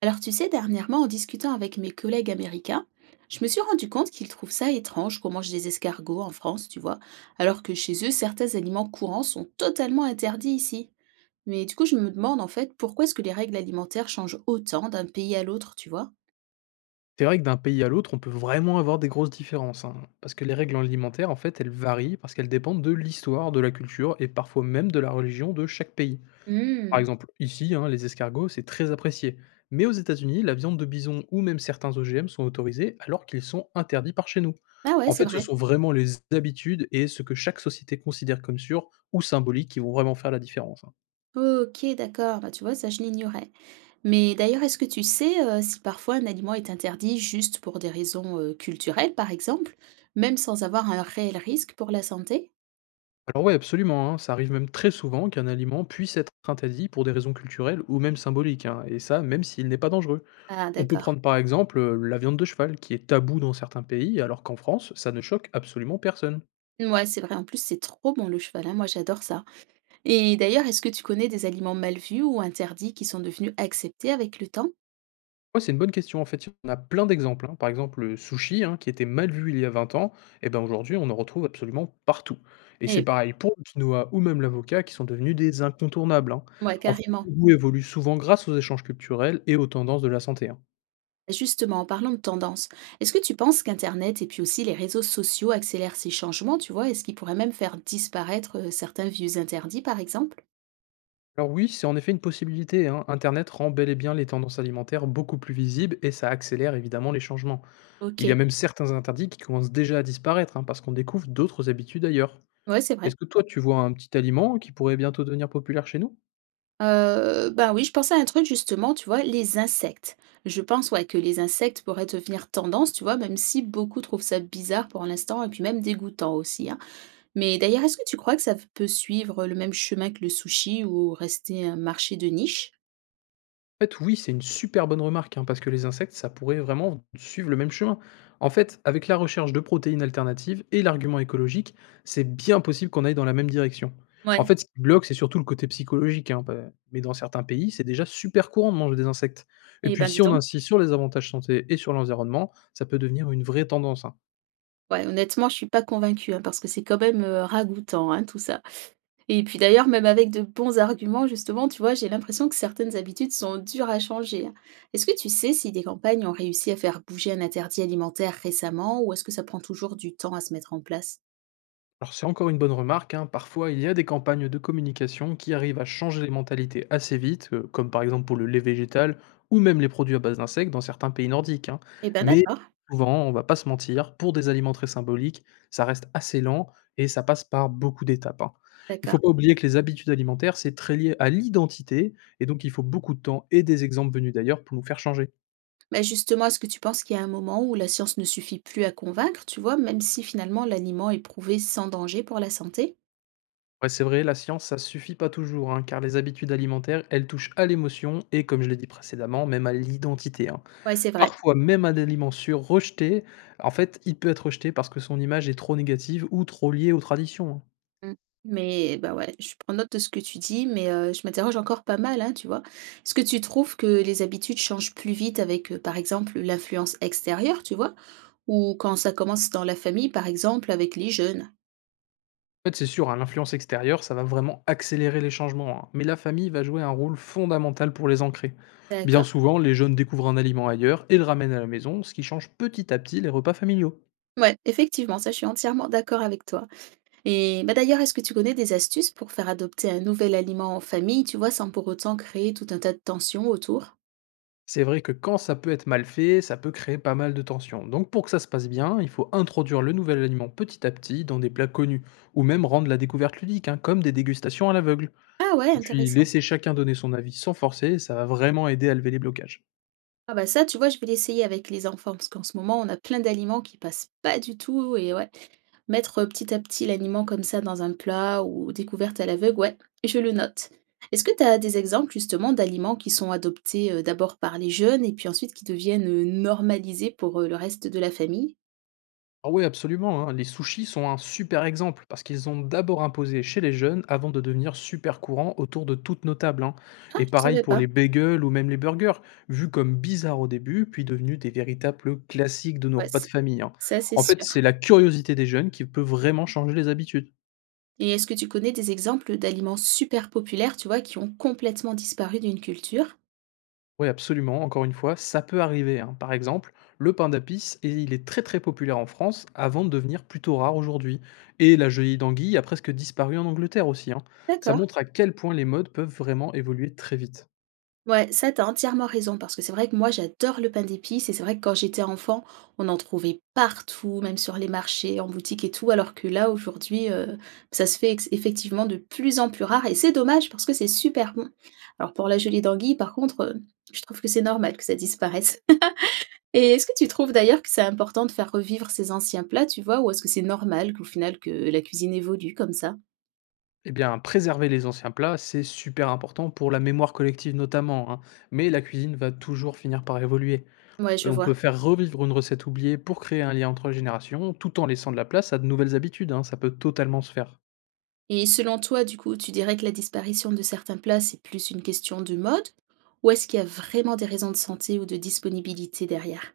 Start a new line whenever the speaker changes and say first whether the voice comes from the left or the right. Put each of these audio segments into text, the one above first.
right: Alors tu sais, dernièrement, en discutant avec mes collègues américains, je me suis rendu compte qu'ils trouvent ça étrange qu'on mange des escargots en France, tu vois, alors que chez eux, certains aliments courants sont totalement interdits ici. Mais du coup, je me demande en fait pourquoi est-ce que les règles alimentaires changent autant d'un pays à l'autre, tu vois?
left: C'est vrai que d'un pays à l'autre, on peut vraiment avoir des grosses différences, hein, parce que les règles alimentaires, en fait, elles varient parce qu'elles dépendent de l'histoire, de la culture et parfois même de la religion de chaque pays. Par
right: Hmm.
left: exemple, ici, hein, les escargots, c'est très apprécié. Mais aux États-Unis, la viande de bison ou même certains OGM sont autorisés alors qu'ils sont interdits par chez nous.
right: Ah ouais,
left: En
right: c'est
left: fait, ce
right: vrai.
left: sont vraiment les habitudes et ce que chaque société considère comme sûr ou symbolique qui vont vraiment faire la différence, hein.
right: Ok, d'accord. Bah, tu vois, ça, je l'ignorais. Mais d'ailleurs, est-ce que tu sais si parfois un aliment est interdit juste pour des raisons culturelles, par exemple, même sans avoir un réel risque pour la santé?
left: Alors oui, absolument, hein. Ça arrive même très souvent qu'un aliment puisse être interdit pour des raisons culturelles ou même symboliques, hein, et ça, même s'il n'est pas dangereux.
right: Ah
left: On peut
right: d'accord.
left: prendre par exemple la viande de cheval, qui est taboue dans certains pays, alors qu'en France, ça ne choque absolument personne.
right: Ouais c'est vrai, en plus, c'est trop bon le cheval, hein, moi j'adore ça. Et d'ailleurs, est-ce que tu connais des aliments mal vus ou interdits qui sont devenus acceptés avec le temps?
left: Ouais, c'est une bonne question, en fait, on a plein d'exemples, hein. Par exemple, le sushi, hein, qui était mal vu il y a 20 ans, et ben aujourd'hui, on en retrouve absolument partout. Et c'est
right: Eh
left: pareil pour le quinoa ou même l'avocat, qui sont devenus des incontournables, hein.
right: ben, ouais,
left: En fait,
right: carrément.
left: le goût évolue souvent grâce aux échanges culturels et aux tendances de la santé, hein.
right: Justement, en parlant de tendance, est-ce que tu penses qu'Internet et puis aussi les réseaux sociaux accélèrent ces changements, tu vois? Est-ce qu'ils pourraient même faire disparaître, certains vieux interdits, par exemple?
left: Alors oui, c'est en effet une possibilité, hein. Internet rend bel et bien les tendances alimentaires beaucoup plus visibles et ça accélère évidemment les changements. Il y a
right: OK,
left: même certains interdits qui commencent déjà à disparaître, hein, parce qu'on découvre d'autres habitudes ailleurs.
right: ouais, c'est vrai.
left: Est-ce que toi tu vois un petit aliment qui pourrait bientôt devenir populaire chez nous?
right: Bah, oui, je pensais à un truc justement, tu vois? Les insectes. Je pense, ouais, que les insectes pourraient devenir tendance, tu vois? Même si beaucoup trouvent ça bizarre pour l'instant et puis même dégoûtant aussi, hein. Mais d'ailleurs, est-ce que tu crois que ça peut suivre le même chemin que le sushi ou rester un marché de niche?
left: En fait, oui, c'est une super bonne remarque, hein, parce que les insectes, ça pourrait vraiment suivre le même chemin. En fait, avec la recherche de protéines alternatives et l'argument écologique, c'est bien possible qu'on aille dans la même direction. En
right: Ouais.
left: fait, ce qui bloque, c'est surtout le côté psychologique, hein, bah, mais dans certains pays, c'est déjà super courant de manger des insectes. Et
right: Eh
left: puis,
right: ben, dis
left: si on
right: donc.
left: insiste sur les avantages santé et sur l'environnement, ça peut devenir une vraie tendance, hein.
right: Ouais, honnêtement, je suis pas convaincue, hein, parce que c'est quand même, ragoûtant, hein, tout ça. Et puis d'ailleurs, même avec de bons arguments, justement, tu vois, j'ai l'impression que certaines habitudes sont dures à changer, hein. Est-ce que tu sais si des campagnes ont réussi à faire bouger un interdit alimentaire récemment ou est-ce que ça prend toujours du temps à se mettre en place?
left: Alors c'est encore une bonne remarque, hein. Parfois, il y a des campagnes de communication qui arrivent à changer les mentalités assez vite, comme par exemple pour le lait végétal ou même les produits à base d'insectes dans certains pays nordiques, hein.
right: Eh ben
left: Mais
right: d'accord,
left: souvent, on va pas se mentir, pour des aliments très symboliques, ça reste assez lent et ça passe par beaucoup d'étapes, hein. Il faut
right: d'accord.
left: pas oublier que les habitudes alimentaires, c'est très lié à l'identité, et donc il faut beaucoup de temps et des exemples venus d'ailleurs pour nous faire changer.
right: Bah justement, est-ce que tu penses qu'il y a un moment où la science ne suffit plus à convaincre, tu vois, même si finalement l'aliment est prouvé sans danger pour la santé?
left: Ouais, c'est vrai, la science, ça suffit pas toujours, hein, car les habitudes alimentaires, elles touchent à l'émotion et, comme je l'ai dit précédemment, même à l'identité, hein.
right: Ouais, c'est vrai.
left: Parfois, même un aliment sûr rejeté, en fait, il peut être rejeté parce que son image est trop négative ou trop liée aux traditions, hein.
right: Mmh. Mais bah, ouais, je prends note de ce que tu dis, mais je m'interroge encore pas mal, hein, tu vois? Est-ce que tu trouves que les habitudes changent plus vite avec, par exemple, l'influence extérieure, tu vois? Ou quand ça commence dans la famille, par exemple, avec les jeunes?
left: En fait, c'est sûr, hein, l'influence extérieure, ça va vraiment accélérer les changements, hein, mais la famille va jouer un rôle fondamental pour les ancrer. Bien
right: D'accord.
left: souvent, les jeunes découvrent un aliment ailleurs et le ramènent à la maison, ce qui change petit à petit les repas familiaux.
right: Ouais, effectivement, ça, je suis entièrement d'accord avec toi. Et bah, d'ailleurs, est-ce que tu connais des astuces pour faire adopter un nouvel aliment en famille, tu vois, sans pour autant créer tout un tas de tensions autour?
left: C'est vrai que quand ça peut être mal fait, ça peut créer pas mal de tensions. Donc pour que ça se passe bien, il faut introduire le nouvel aliment petit à petit dans des plats connus, ou même rendre la découverte ludique, hein, comme des dégustations à l'aveugle.
right: Ah ouais,
left: Et puis
right: intéressant.
left: laisser chacun donner son avis sans forcer, ça va vraiment aider à lever les blocages.
right: Ah bah ça, tu vois, je vais l'essayer avec les enfants parce qu'en ce moment, on a plein d'aliments qui passent pas du tout et ouais, mettre petit à petit l'aliment comme ça dans un plat ou découverte à l'aveugle, ouais, je le note. Est-ce que tu as des exemples justement d'aliments qui sont adoptés d'abord par les jeunes et puis ensuite qui deviennent normalisés pour le reste de la famille?
left: Ah oui, absolument, hein. Les sushis sont un super exemple parce qu'ils ont d'abord imposé chez les jeunes avant de devenir super courant autour de toutes nos tables, hein.
right: Ah,
left: Et
right: je
left: pareil
right: savais
left: pour
right: pas.
left: les bagels ou même les burgers, vus comme bizarres au début, puis devenus des véritables classiques de nos
right: Ouais,
left: repas de
right: c'est-
left: famille, hein.
right: ça c'est
left: En fait,
right: sûr.
left: c'est la curiosité des jeunes qui peut vraiment changer les habitudes.
right: Et est-ce que tu connais des exemples d'aliments super populaires, tu vois, qui ont complètement disparu d'une culture?
left: Oui, absolument. Encore une fois, ça peut arriver, hein. Par exemple, le pain d'apice, et il est très très populaire en France avant de devenir plutôt rare aujourd'hui. Et la gelée d'anguille a presque disparu en Angleterre aussi, hein. Ça
right: D'accord.
left: montre à quel point les modes peuvent vraiment évoluer très vite.
right: Ouais, ça, t'as entièrement raison parce que c'est vrai que moi j'adore le pain d'épices et c'est vrai que quand j'étais enfant, on en trouvait partout, même sur les marchés, en boutique et tout, alors que là aujourd'hui, ça se fait ex effectivement de plus en plus rare et c'est dommage parce que c'est super bon. Alors pour la gelée d'anguille, par contre, je trouve que c'est normal que ça disparaisse. Et est-ce que tu trouves d'ailleurs que c'est important de faire revivre ces anciens plats, tu vois? Ou est-ce que c'est normal qu'au final que la cuisine évolue comme ça?
left: Eh bien, préserver les anciens plats, c'est super important pour la mémoire collective notamment, hein. Mais la cuisine va toujours finir par évoluer.
right: Ouais,
left: Et
right: je
left: on
right: vois.
left: peut faire revivre une recette oubliée pour créer un lien entre générations, tout en laissant de la place à de nouvelles habitudes, hein. Ça peut totalement se faire.
right: Et selon toi, du coup, tu dirais que la disparition de certains plats, c'est plus une question de mode? Ou est-ce qu'il y a vraiment des raisons de santé ou de disponibilité derrière?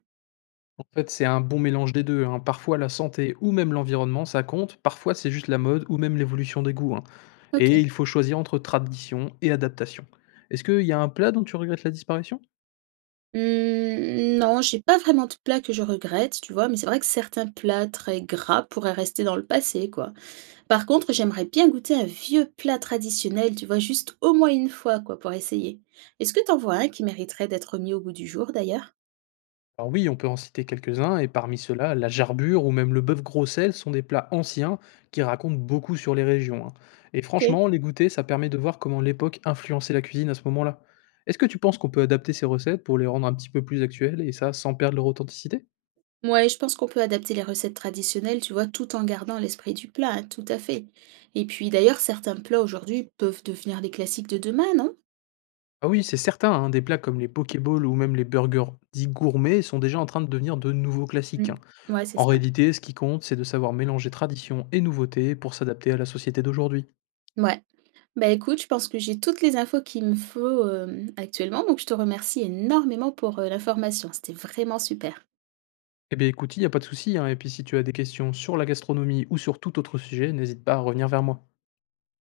left: En fait, c'est un bon mélange des deux, hein. Parfois, la santé ou même l'environnement, ça compte. Parfois, c'est juste la mode ou même l'évolution des goûts, hein. Et
right: OK.
left: il faut choisir entre tradition et adaptation. Est-ce qu'il y a un plat dont tu regrettes la disparition?
right: Mmh, non, j'ai pas vraiment de plat que je regrette, tu vois, mais c'est vrai que certains plats très gras pourraient rester dans le passé, quoi. Par contre, j'aimerais bien goûter un vieux plat traditionnel, tu vois, juste au moins une fois, quoi, pour essayer. Est-ce que t'en vois un qui mériterait d'être mis au goût du jour, d'ailleurs?
left: Alors oui, on peut en citer quelques-uns, et parmi ceux-là, la jarbure ou même le bœuf grossel sont des plats anciens qui racontent beaucoup sur les régions, hein. Et
right: OK.
left: franchement, les goûter, ça permet de voir comment l'époque influençait la cuisine à ce moment-là. Est-ce que tu penses qu'on peut adapter ces recettes pour les rendre un petit peu plus actuelles, et ça sans perdre leur authenticité?
right: Ouais, je pense qu'on peut adapter les recettes traditionnelles, tu vois, tout en gardant l'esprit du plat, hein, tout à fait. Et puis d'ailleurs, certains plats aujourd'hui peuvent devenir des classiques de demain, non?
left: Ah oui, c'est certain, hein, des plats comme les pokéballs ou même les burgers dits gourmets sont déjà en train de devenir de nouveaux classiques, hein.
right: Mm. Ouais, c'est
left: En
right: ça.
left: réalité, ce qui compte, c'est de savoir mélanger tradition et nouveauté pour s'adapter à la société d'aujourd'hui.
right: Ouais. Bah écoute, je pense que j'ai toutes les infos qu'il me faut actuellement, donc je te remercie énormément pour l'information. C'était vraiment super.
left: Eh bien écoute, il n'y a pas de souci, hein, et puis si tu as des questions sur la gastronomie ou sur tout autre sujet, n'hésite pas à revenir vers moi.